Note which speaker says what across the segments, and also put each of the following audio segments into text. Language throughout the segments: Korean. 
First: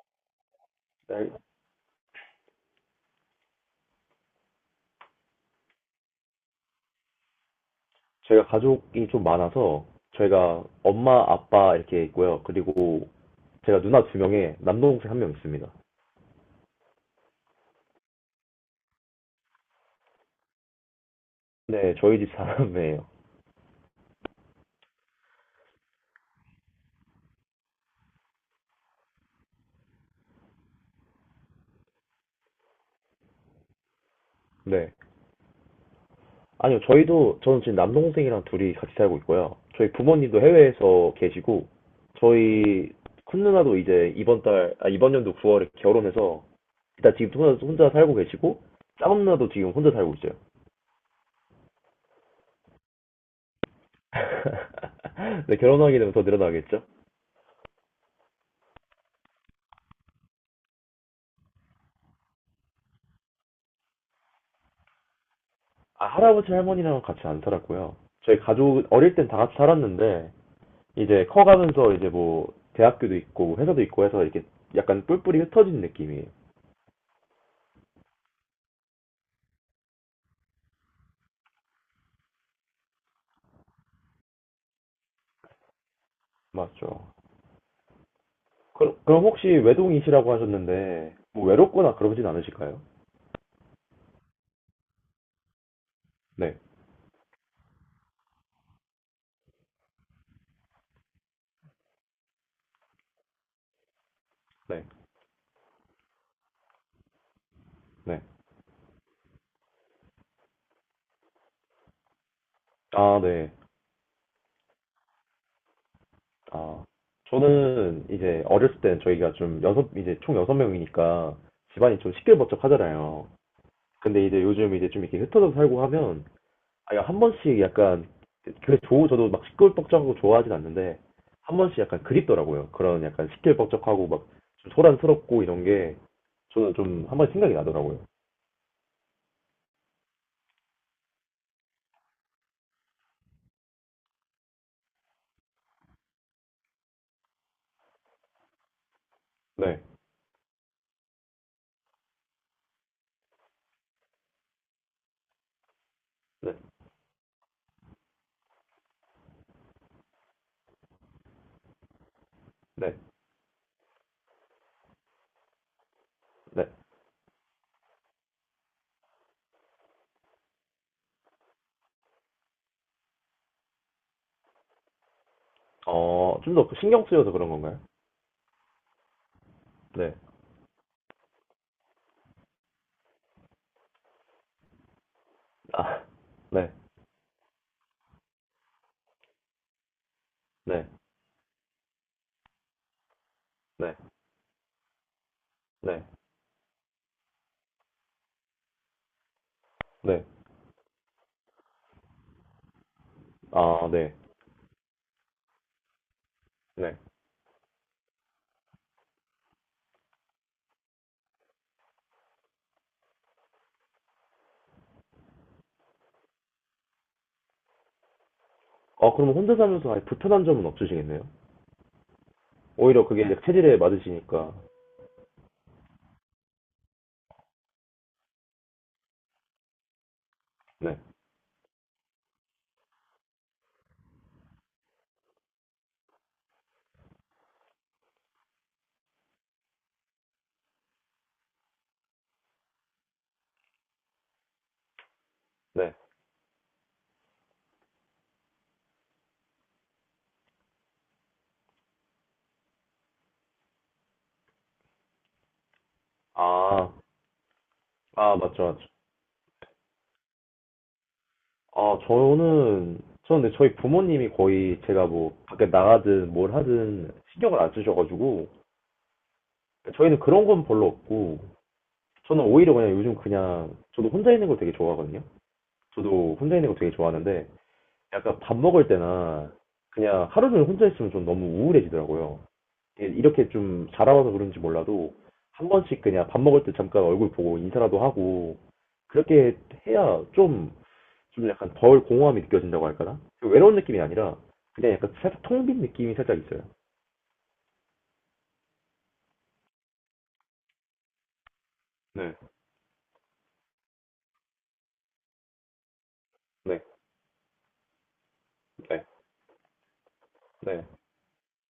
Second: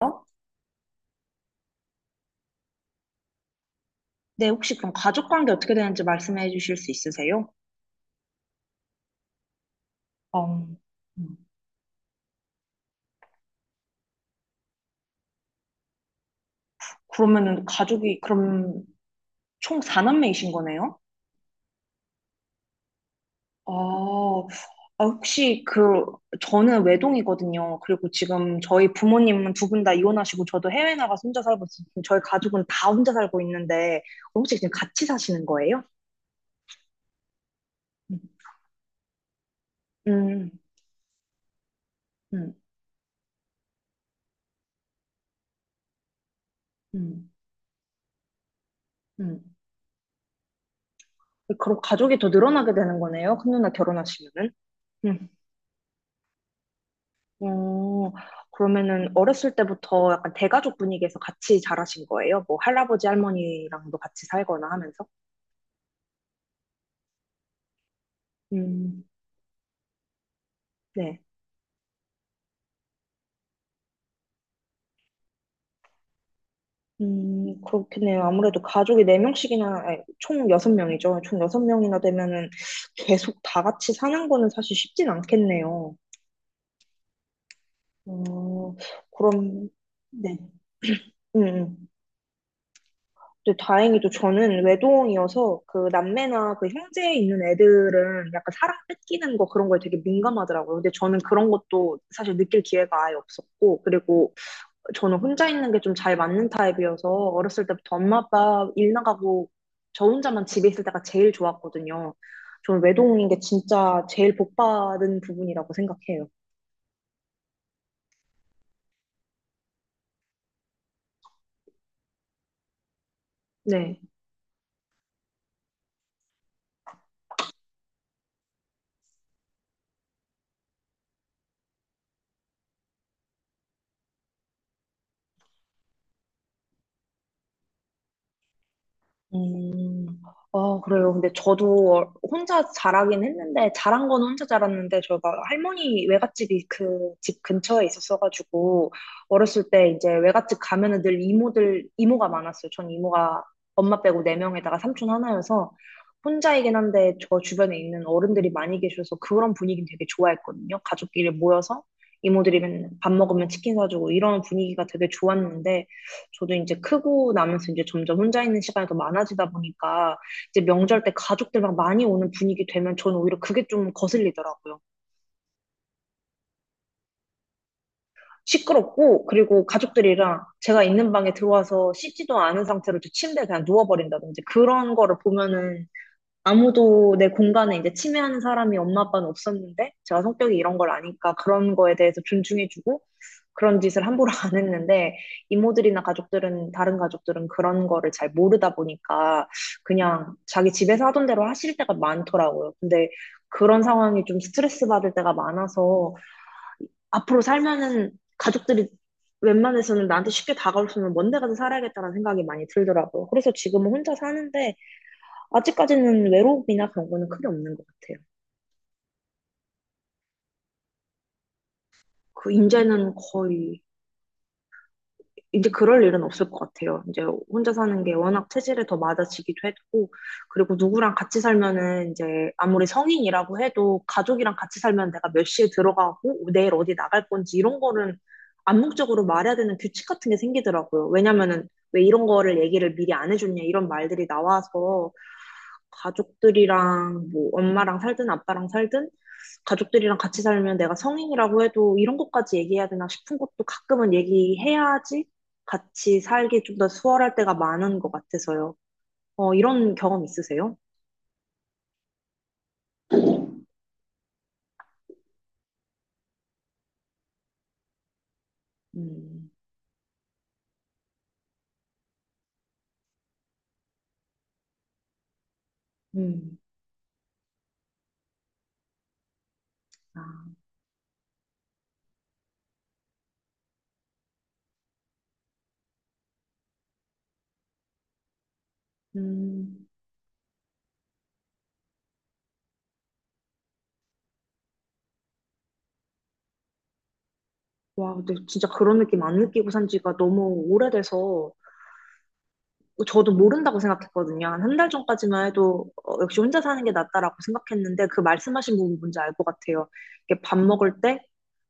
Speaker 1: 어?
Speaker 2: 네,
Speaker 1: 네, 혹시 그럼 가족 관계 어떻게 되는지 말씀해 주실 수 있으세요?
Speaker 2: 제가 가족이 좀 많아서 저희가
Speaker 1: 어,
Speaker 2: 엄마,
Speaker 1: 음.
Speaker 2: 아빠 이렇게 있고요. 그리고 제가 누나 두 명에 남동생 한 명 있습니다.
Speaker 1: 그러면은 가족이 그럼 총 4남매이신 거네요?
Speaker 2: 네, 저희 집 사람이에요.
Speaker 1: 아, 아, 혹시 그 저는 외동이거든요. 그리고 지금 저희 부모님은 두 분 다 이혼하시고 저도 해외 나가서 혼자 살고 있어요. 저희 가족은 다 혼자 살고 있는데 혹시 지금
Speaker 2: 네.
Speaker 1: 같이 사시는 거예요?
Speaker 2: 아니요, 저희도 저는 지금 남동생이랑 둘이 같이 살고 있고요. 저희 부모님도
Speaker 1: 음,
Speaker 2: 해외에서 계시고
Speaker 1: 음,
Speaker 2: 저희 큰 누나도 이제 이번 연도 9월에 결혼해서 일단
Speaker 1: 음,
Speaker 2: 지금 혼자 살고 계시고 작은 누나도
Speaker 1: 음.
Speaker 2: 지금 혼자 살고 있어요.
Speaker 1: 그럼 가족이 더 늘어나게 되는 거네요. 큰 누나 결혼하시면은.
Speaker 2: 네, 결혼하게 되면 더 늘어나겠죠?
Speaker 1: 어, 그러면은 어렸을 때부터 약간 대가족 분위기에서 같이 자라신 거예요? 뭐 할아버지 할머니랑도 같이 살거나 하면서?
Speaker 2: 아, 할아버지 할머니랑 같이 안 살았고요. 저희 가족
Speaker 1: 음,
Speaker 2: 어릴 땐 다 같이 살았는데
Speaker 1: 네.
Speaker 2: 이제 커가면서 이제 뭐 대학교도 있고 뭐 회사도 있고 해서 이렇게 약간 뿔뿔이 흩어진 느낌이에요.
Speaker 1: 그렇겠네요. 아무래도 가족이 네명씩이나 아니, 총 여섯 명이죠총 여섯 명이나 되면은 계속 다 같이 사는 거는 사실 쉽진 않겠네요.
Speaker 2: 맞죠.
Speaker 1: 어,
Speaker 2: 그럼, 그럼 혹시
Speaker 1: 그럼,
Speaker 2: 외동이시라고
Speaker 1: 네.
Speaker 2: 하셨는데
Speaker 1: 음,
Speaker 2: 뭐
Speaker 1: 음.
Speaker 2: 외롭거나 그러진 않으실까요?
Speaker 1: 근데 다행히도 저는 외동이어서 그 남매나
Speaker 2: 네,
Speaker 1: 그 형제 있는 애들은 약간 사랑 뺏기는 거 그런 거에 되게 민감하더라고요. 근데 저는 그런 것도 사실 느낄 기회가 아예 없었고, 그리고
Speaker 2: 네,
Speaker 1: 저는 혼자 있는 게 좀 잘 맞는 타입이어서 어렸을 때부터 엄마
Speaker 2: 네.
Speaker 1: 아빠 일 나가고 저 혼자만 집에 있을 때가 제일 좋았거든요. 저는
Speaker 2: 아,
Speaker 1: 외동인 게
Speaker 2: 네.
Speaker 1: 진짜 제일 복 받은 부분이라고 생각해요.
Speaker 2: 아, 저는 이제 어렸을 땐 저희가 좀 여섯 이제 총 여섯 명이니까 집안이 좀 시끌벅적하잖아요.
Speaker 1: 네.
Speaker 2: 근데 이제 요즘 이제 좀 이렇게 흩어져 살고 하면 아니, 한 번씩 약간, 저도 막 시끌벅적하고 좋아하진 않는데, 한 번씩 약간 그립더라고요. 그런 약간 시끌벅적하고 막, 좀 소란스럽고 이런 게, 저는 좀 한 번 생각이 나더라고요.
Speaker 1: 음, 아, 그래요. 근데 저도 혼자 자라긴 했는데, 자란 거는 혼자 자랐는데, 저가 할머니 외갓집이 그 집 근처에 있었어가지고, 어렸을
Speaker 2: 네,
Speaker 1: 때 이제 외갓집 가면은 늘 이모들, 이모가 많았어요. 전 이모가 엄마 빼고 네 명에다가 삼촌 하나여서,
Speaker 2: 네,
Speaker 1: 혼자이긴 한데, 저 주변에 있는 어른들이 많이 계셔서 그런 분위기는 되게 좋아했거든요. 가족끼리 모여서 이모들이
Speaker 2: 네,
Speaker 1: 맨밥 먹으면 치킨 사주고 이런 분위기가 되게 좋았는데, 저도
Speaker 2: 네.
Speaker 1: 이제 크고 나면서 이제 점점 혼자 있는 시간이 더 많아지다 보니까 이제 명절 때 가족들 막 많이 오는 분위기 되면 저는 오히려 그게 좀 거슬리더라고요.
Speaker 2: 어, 좀 더 신경 쓰여서 그런 건가요?
Speaker 1: 시끄럽고 그리고
Speaker 2: 네,
Speaker 1: 가족들이랑 제가 있는 방에 들어와서 씻지도 않은 상태로 제 침대에 그냥 누워버린다든지 그런 거를 보면은
Speaker 2: 아, 네,
Speaker 1: 아무도 내 공간에 이제 침해하는 사람이 엄마 아빠는 없었는데 제가 성격이 이런
Speaker 2: 네,
Speaker 1: 걸 아니까 그런 거에 대해서 존중해주고 그런
Speaker 2: 네,
Speaker 1: 짓을 함부로 안 했는데
Speaker 2: 네,
Speaker 1: 이모들이나 가족들은 다른 가족들은 그런 거를 잘 모르다 보니까
Speaker 2: 네,
Speaker 1: 그냥 자기 집에서 하던 대로 하실 때가 많더라고요. 근데 그런
Speaker 2: 아, 네,
Speaker 1: 상황이 좀 스트레스 받을 때가 많아서
Speaker 2: 네.
Speaker 1: 앞으로 살면은 가족들이 웬만해서는 나한테 쉽게 다가올 수 있는 먼데 가서 살아야겠다는 생각이 많이 들더라고요. 그래서 지금은 혼자 사는데 아직까지는 외롭이나 그런 거는 크게 없는 것 같아요.
Speaker 2: 아, 그럼 혼자 살면서 아예 불편한 점은 없으시겠네요?
Speaker 1: 그
Speaker 2: 오히려
Speaker 1: 이제는
Speaker 2: 그게 이제 체질에
Speaker 1: 거의
Speaker 2: 맞으시니까.
Speaker 1: 이제 그럴 일은 없을 것 같아요. 이제 혼자 사는 게 워낙 체질에 더 맞아지기도 했고, 그리고
Speaker 2: 네,
Speaker 1: 누구랑 같이 살면은 이제 아무리 성인이라고 해도 가족이랑 같이 살면 내가 몇 시에 들어가고 내일 어디 나갈 건지 이런 거는 암묵적으로 말해야 되는 규칙 같은 게 생기더라고요. 왜냐면은 왜 이런 거를 얘기를 미리 안 해줬냐 이런 말들이 나와서
Speaker 2: 네.
Speaker 1: 가족들이랑 뭐 엄마랑 살든 아빠랑 살든 가족들이랑 같이 살면 내가 성인이라고 해도 이런 것까지 얘기해야 되나 싶은 것도 가끔은 얘기해야지 같이 살기 좀 더
Speaker 2: 아,
Speaker 1: 수월할 때가 많은 것
Speaker 2: 아, 맞죠,
Speaker 1: 같아서요.
Speaker 2: 맞죠.
Speaker 1: 어, 이런 경험 있으세요?
Speaker 2: 아, 저는 근데 저희 부모님이 거의 제가 뭐, 밖에 나가든 뭘 하든 신경을 안 쓰셔가지고,
Speaker 1: 음,
Speaker 2: 저희는 그런 건 별로 없고, 저는 오히려 그냥 요즘 그냥, 저도 혼자 있는 걸 되게 좋아하거든요? 저도 혼자
Speaker 1: 음,
Speaker 2: 있는 걸 되게 좋아하는데, 약간 밥 먹을 때나,
Speaker 1: 아,
Speaker 2: 그냥 하루 종일 혼자 있으면 좀 너무 우울해지더라고요. 예, 이렇게 좀 자라와서 그런지 몰라도, 한 번씩 그냥 밥 먹을 때 잠깐 얼굴 보고 인사라도 하고, 그렇게
Speaker 1: 음.
Speaker 2: 해야 좀 좀 약간 덜 공허함이 느껴진다고 할까나? 그 외로운 느낌이 아니라 그냥 약간 살짝 통빈 느낌이 살짝 있어요.
Speaker 1: 와, 근데 진짜 그런 느낌 안 느끼고 산 지가 너무 오래돼서
Speaker 2: 네,
Speaker 1: 저도 모른다고 생각했거든요. 한 한 달 전까지만 해도 어, 역시 혼자
Speaker 2: 네,
Speaker 1: 사는 게 낫다라고 생각했는데 그 말씀하신 부분
Speaker 2: 네,
Speaker 1: 뭔지 알 것 같아요. 이게 밥
Speaker 2: 네,
Speaker 1: 먹을 때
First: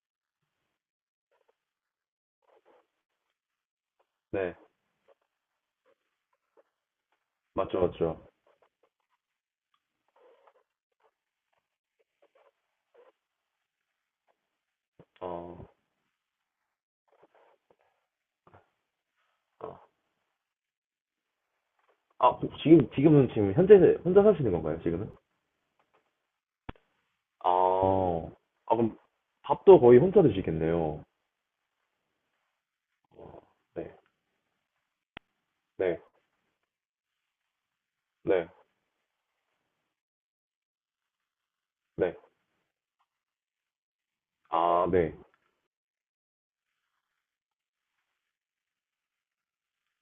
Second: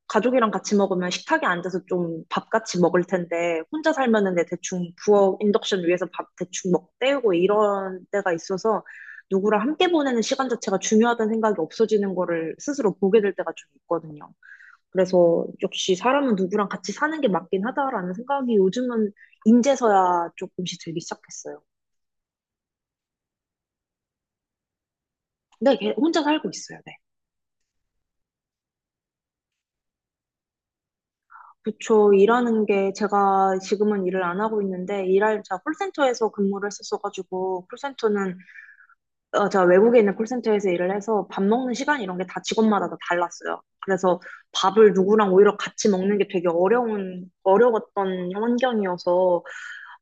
Speaker 1: 가족이랑 같이 먹으면 식탁에 앉아서 좀 밥 같이 먹을 텐데 혼자 살면은 내
Speaker 2: 네,
Speaker 1: 대충 부엌 인덕션 위에서 밥 대충 먹 때우고
Speaker 2: 맞죠, 맞죠.
Speaker 1: 이런
Speaker 2: 맞죠.
Speaker 1: 때가 있어서 누구랑 함께 보내는 시간 자체가 중요하다는 생각이 없어지는 거를 스스로 보게 될 때가 좀 있거든요. 그래서
Speaker 2: 어,
Speaker 1: 역시 사람은 누구랑 같이 사는 게 맞긴 하다라는 생각이 요즘은 인제서야 조금씩 들기 시작했어요.
Speaker 2: 아, 지금은 지금 현재 혼자 사시는 건가요, 지금은?
Speaker 1: 근데 걔 혼자 살고 있어요, 네.
Speaker 2: 아, 어, 아, 그럼, 밥도 거의 혼자 드시겠네요.
Speaker 1: 그쵸. 일하는 게
Speaker 2: 어,
Speaker 1: 제가
Speaker 2: 네,
Speaker 1: 지금은 일을 안 하고 있는데 일할 제가
Speaker 2: 네,
Speaker 1: 콜센터에서 근무를 했었어가지고 콜센터는
Speaker 2: 네,
Speaker 1: 어, 제가 외국에 있는 콜센터에서 일을 해서 밥 먹는 시간
Speaker 2: 네,
Speaker 1: 이런 게 다 직원마다 다 달랐어요. 그래서
Speaker 2: 아, 아,
Speaker 1: 밥을
Speaker 2: 네.
Speaker 1: 누구랑 오히려 같이 먹는 게 되게 어려웠던 환경이어서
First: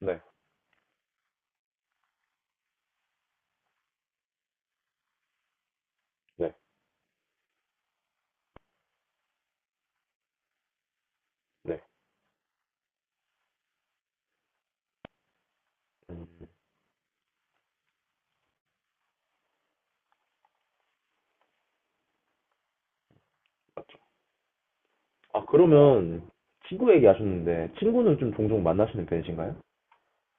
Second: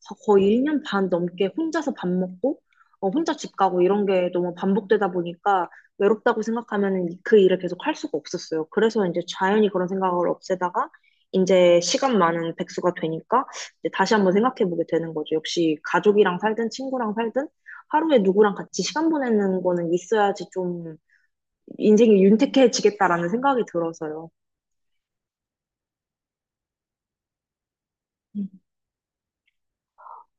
Speaker 2: 네,
Speaker 1: 거의 1년 반 넘게 혼자서 밥 먹고, 어, 혼자 집 가고 이런 게 너무 반복되다 보니까 외롭다고
Speaker 2: 네,
Speaker 1: 생각하면 그 일을 계속 할 수가 없었어요. 그래서 이제 자연히 그런 생각을 없애다가 이제
Speaker 2: 네.
Speaker 1: 시간 많은 백수가 되니까 이제 다시 한번 생각해 보게 되는 거죠. 역시 가족이랑
Speaker 2: 음.
Speaker 1: 살든 친구랑 살든 하루에 누구랑 같이 시간 보내는 거는 있어야지 좀 인생이 윤택해지겠다라는 생각이 들어서요.
Speaker 2: 아, 그러면 친구 얘기하셨는데 친구는 좀 종종 만나시는 편이신가요?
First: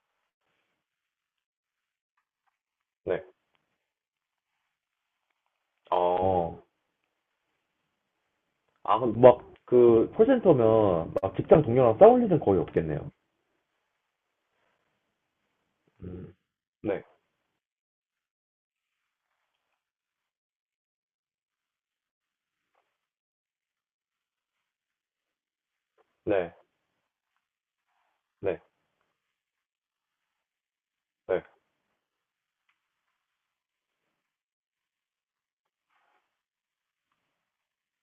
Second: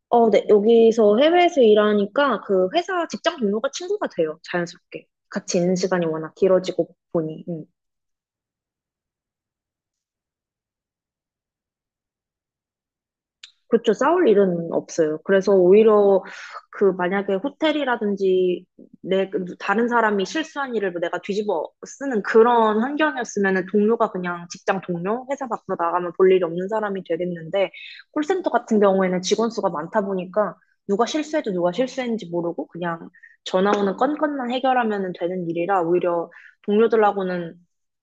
Speaker 1: 어, 네. 여기서 해외에서 일하니까 그 회사
Speaker 2: 네,
Speaker 1: 직장 동료가 친구가 돼요. 자연스럽게. 같이 있는
Speaker 2: 아..
Speaker 1: 시간이 워낙
Speaker 2: 어.
Speaker 1: 길어지고 보니. 음.
Speaker 2: 아, 그럼 막, 그, 콜센터면, 막, 직장 동료랑 싸울 일은 거의 없겠네요.
Speaker 1: 그렇죠. 싸울 일은 없어요. 그래서 오히려
Speaker 2: 음,
Speaker 1: 그
Speaker 2: 네,
Speaker 1: 만약에 호텔이라든지 내 그 다른 사람이 실수한 일을 뭐 내가 뒤집어 쓰는 그런 환경이었으면은 동료가 그냥 직장 동료, 회사 밖으로 나가면 볼 일이
Speaker 2: 네,
Speaker 1: 없는 사람이 되겠는데 콜센터
Speaker 2: 네,
Speaker 1: 같은 경우에는 직원 수가 많다 보니까 누가
Speaker 2: 네.
Speaker 1: 실수해도 누가 실수했는지 모르고 그냥 전화 오는 건건만 해결하면 되는 일이라 오히려 동료들하고는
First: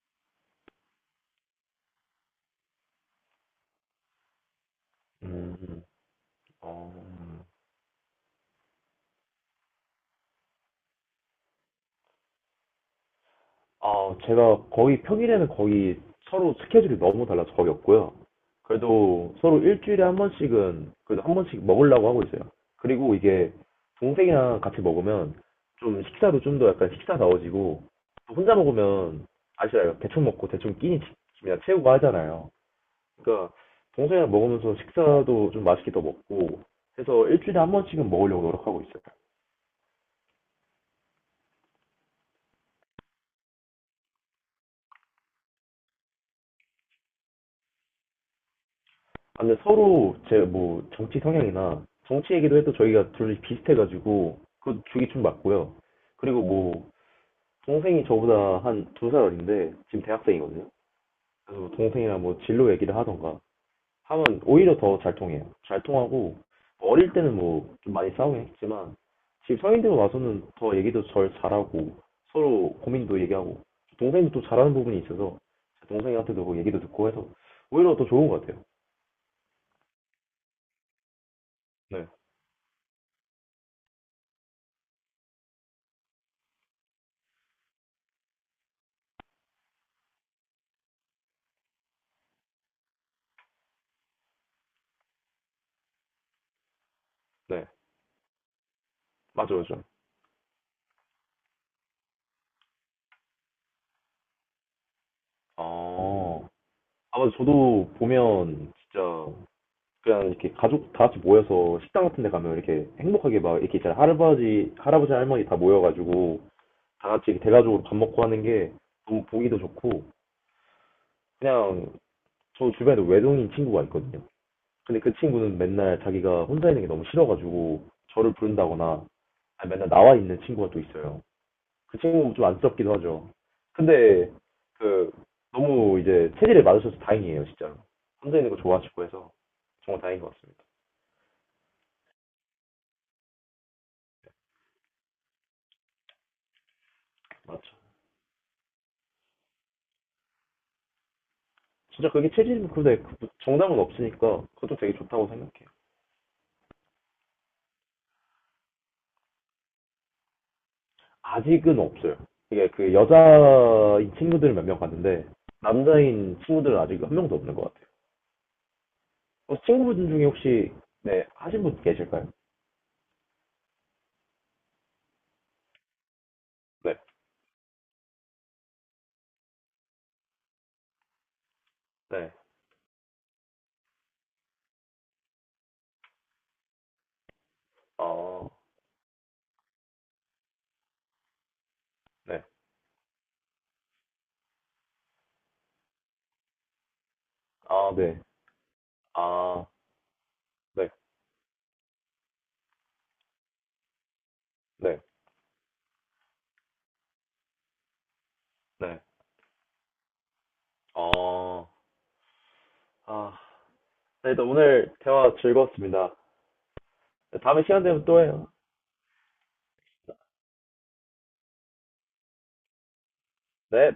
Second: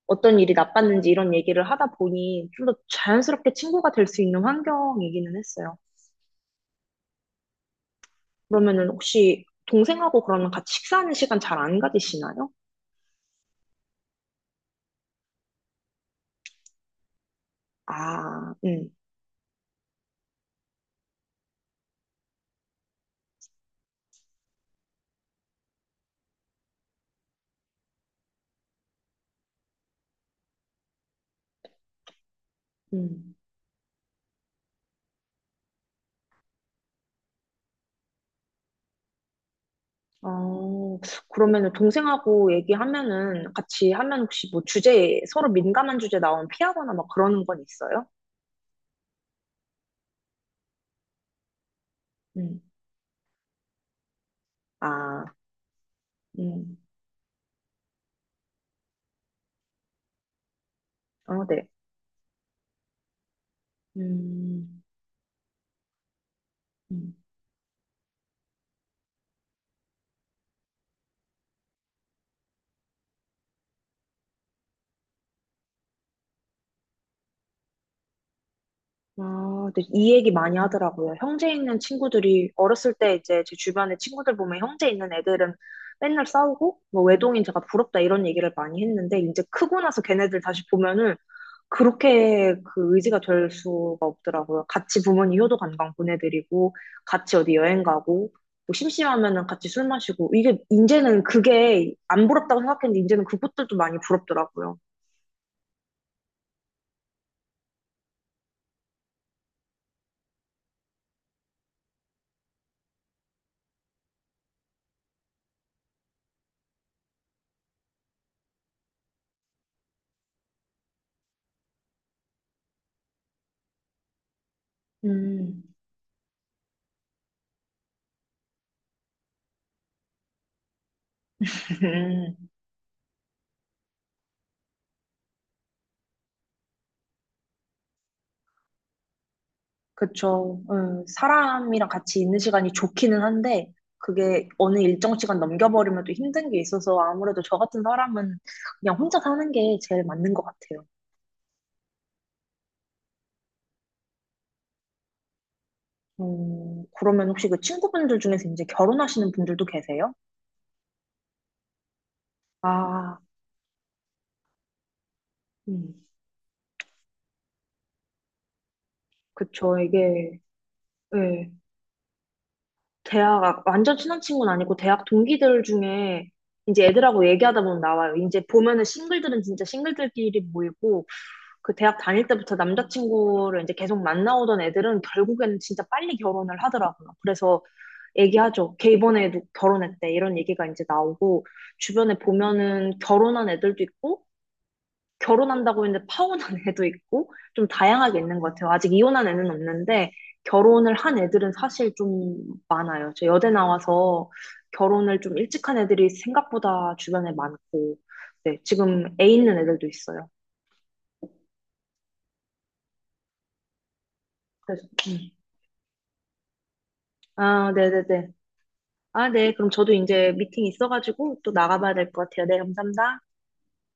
Speaker 1: 어떤 일이 나빴는지 이런 얘기를 하다 보니 좀 더 자연스럽게 친구가 될 수 있는 환경이기는 했어요.
Speaker 2: 음, 어,
Speaker 1: 그러면은 혹시 동생하고 그러면 같이 식사하는 시간 잘 안 가지시나요?
Speaker 2: 아, 제가 거의 평일에는 거의 서로 스케줄이 너무 달라서 거의 없고요.
Speaker 1: 아,
Speaker 2: 그래도 서로 일주일에 한 번씩은, 그래도 한 번씩 먹으려고 하고 있어요. 그리고 이게, 동생이랑 같이 먹으면, 좀 식사도 좀 더 약간 식사다워지고, 또 혼자 먹으면, 아시잖아요. 대충 먹고 대충 끼니 치- 그냥 채우고 하잖아요.
Speaker 1: 음.
Speaker 2: 그러니까 동생이랑 먹으면서 식사도 좀 맛있게 더 먹고 해서 일주일에 한 번씩은 먹으려고 노력하고 있어요.
Speaker 1: 어, 그러면은 동생하고 얘기하면은 같이 하면 혹시 뭐 주제, 서로 민감한 주제 나오면 피하거나 막 그러는 건 있어요?
Speaker 2: 아, 근데 서로 제 뭐 정치 성향이나 정치 얘기도
Speaker 1: 음,
Speaker 2: 해도 저희가 둘이 비슷해가지고 그 주기 좀
Speaker 1: 아,
Speaker 2: 맞고요. 그리고
Speaker 1: 음,
Speaker 2: 뭐 동생이 저보다 한 두 살 어린데 지금 대학생이거든요.
Speaker 1: 어,
Speaker 2: 그래서
Speaker 1: 네.
Speaker 2: 뭐 동생이랑 뭐 진로 얘기를 하던가 하면 오히려
Speaker 1: 음,
Speaker 2: 더 잘 통해요. 잘 통하고 어릴
Speaker 1: 음.
Speaker 2: 때는 뭐 좀 많이 싸우긴 했지만 지금 성인들 와서는 더 얘기도 절 잘하고 서로 고민도 얘기하고 동생도 또 잘하는 부분이 있어서 동생한테도 뭐 얘기도 듣고 해서 오히려 더 좋은 것 같아요.
Speaker 1: 아, 근데 이 얘기 많이 하더라고요. 형제 있는
Speaker 2: 네,
Speaker 1: 친구들이 어렸을 때 이제 제 주변에 친구들 보면 형제 있는 애들은 맨날 싸우고 뭐 외동인 제가 부럽다 이런 얘기를 많이 했는데 이제 크고 나서 걔네들 다시 보면은 그렇게 그 의지가 될 수가 없더라고요. 같이 부모님 효도 관광 보내드리고 같이 어디
Speaker 2: 네,
Speaker 1: 여행 가고 뭐 심심하면은
Speaker 2: 맞아요,
Speaker 1: 같이
Speaker 2: 맞아요.
Speaker 1: 술 마시고 이게 이제는 그게 안 부럽다고 생각했는데 이제는 그것들도 많이 부럽더라고요.
Speaker 2: 어, 아마 저도 보면 진짜 그냥 이렇게 가족 다 같이 모여서 식당 같은 데 가면 이렇게 행복하게 막 이렇게 잘 할아버지, 할아버지, 할머니 다 모여가지고 다 같이 대가족으로 밥 먹고 하는 게 너무 보기도 좋고 그냥 저 주변에도 외동인 친구가 있거든요. 근데 그 친구는
Speaker 1: 음.
Speaker 2: 맨날 자기가 혼자 있는 게 너무 싫어가지고 저를 부른다거나 아니, 맨날 나와 있는 친구가 또 있어요. 그 친구 좀 안쓰럽기도 하죠. 근데 그 너무 이제 체질에 맞으셔서 다행이에요, 진짜로. 혼자 있는 거 좋아하시고 해서 정말 다행인 것
Speaker 1: 그쵸.
Speaker 2: 같습니다.
Speaker 1: 사람이랑 같이 있는 시간이 좋기는 한데, 그게 어느 일정 시간 넘겨버리면 또 힘든 게 있어서 아무래도 저
Speaker 2: 맞죠.
Speaker 1: 같은 사람은 그냥 혼자 사는 게 제일 맞는 것 같아요.
Speaker 2: 진짜 그게 체질인데 정답은 없으니까 그것도 되게 좋다고 생각해요.
Speaker 1: 그러면 혹시 그 친구분들 중에서 이제 결혼하시는 분들도 계세요?
Speaker 2: 아직은 없어요. 이게 그
Speaker 1: 아,
Speaker 2: 여자인 친구들 몇 명 갔는데
Speaker 1: 음,
Speaker 2: 남자인 친구들은 아직 한 명도 없는 것 같아요. 어,
Speaker 1: 그쵸.
Speaker 2: 친구분 중에
Speaker 1: 이게,
Speaker 2: 혹시 네
Speaker 1: 예,
Speaker 2: 하신 분 계실까요?
Speaker 1: 대학, 아, 완전 친한 친구는 아니고 대학 동기들 중에 이제
Speaker 2: 네,
Speaker 1: 애들하고 얘기하다 보면 나와요. 이제 보면은 싱글들은 진짜 싱글들끼리 모이고, 그 대학 다닐
Speaker 2: 네,
Speaker 1: 때부터 남자친구를 이제 계속 만나오던 애들은 결국에는 진짜 빨리 결혼을 하더라고요. 그래서
Speaker 2: 어,
Speaker 1: 얘기하죠. 걔 이번에 도 결혼했대. 이런 얘기가 이제 나오고, 주변에
Speaker 2: 네,
Speaker 1: 보면은 결혼한 애들도 있고, 결혼한다고 했는데 파혼한 애도 있고, 좀
Speaker 2: 아,
Speaker 1: 다양하게
Speaker 2: 네,
Speaker 1: 있는 것 같아요. 아직 이혼한 애는
Speaker 2: 아,
Speaker 1: 없는데,
Speaker 2: 네,
Speaker 1: 결혼을 한 애들은 사실 좀 많아요. 저 여대 나와서
Speaker 2: 네,
Speaker 1: 결혼을 좀 일찍 한 애들이 생각보다 주변에 많고, 네,
Speaker 2: 네,
Speaker 1: 지금 애 있는 애들도 있어요.
Speaker 2: 어, 아, 네, 또
Speaker 1: 그래서,
Speaker 2: 오늘
Speaker 1: 음.
Speaker 2: 대화 즐거웠습니다. 다음에
Speaker 1: 아,
Speaker 2: 시간 되면 또
Speaker 1: 네네네.
Speaker 2: 해요.
Speaker 1: 아, 네. 그럼 저도 이제 미팅 있어가지고 또 나가봐야 될 것 같아요. 네, 감사합니다.
Speaker 2: 네.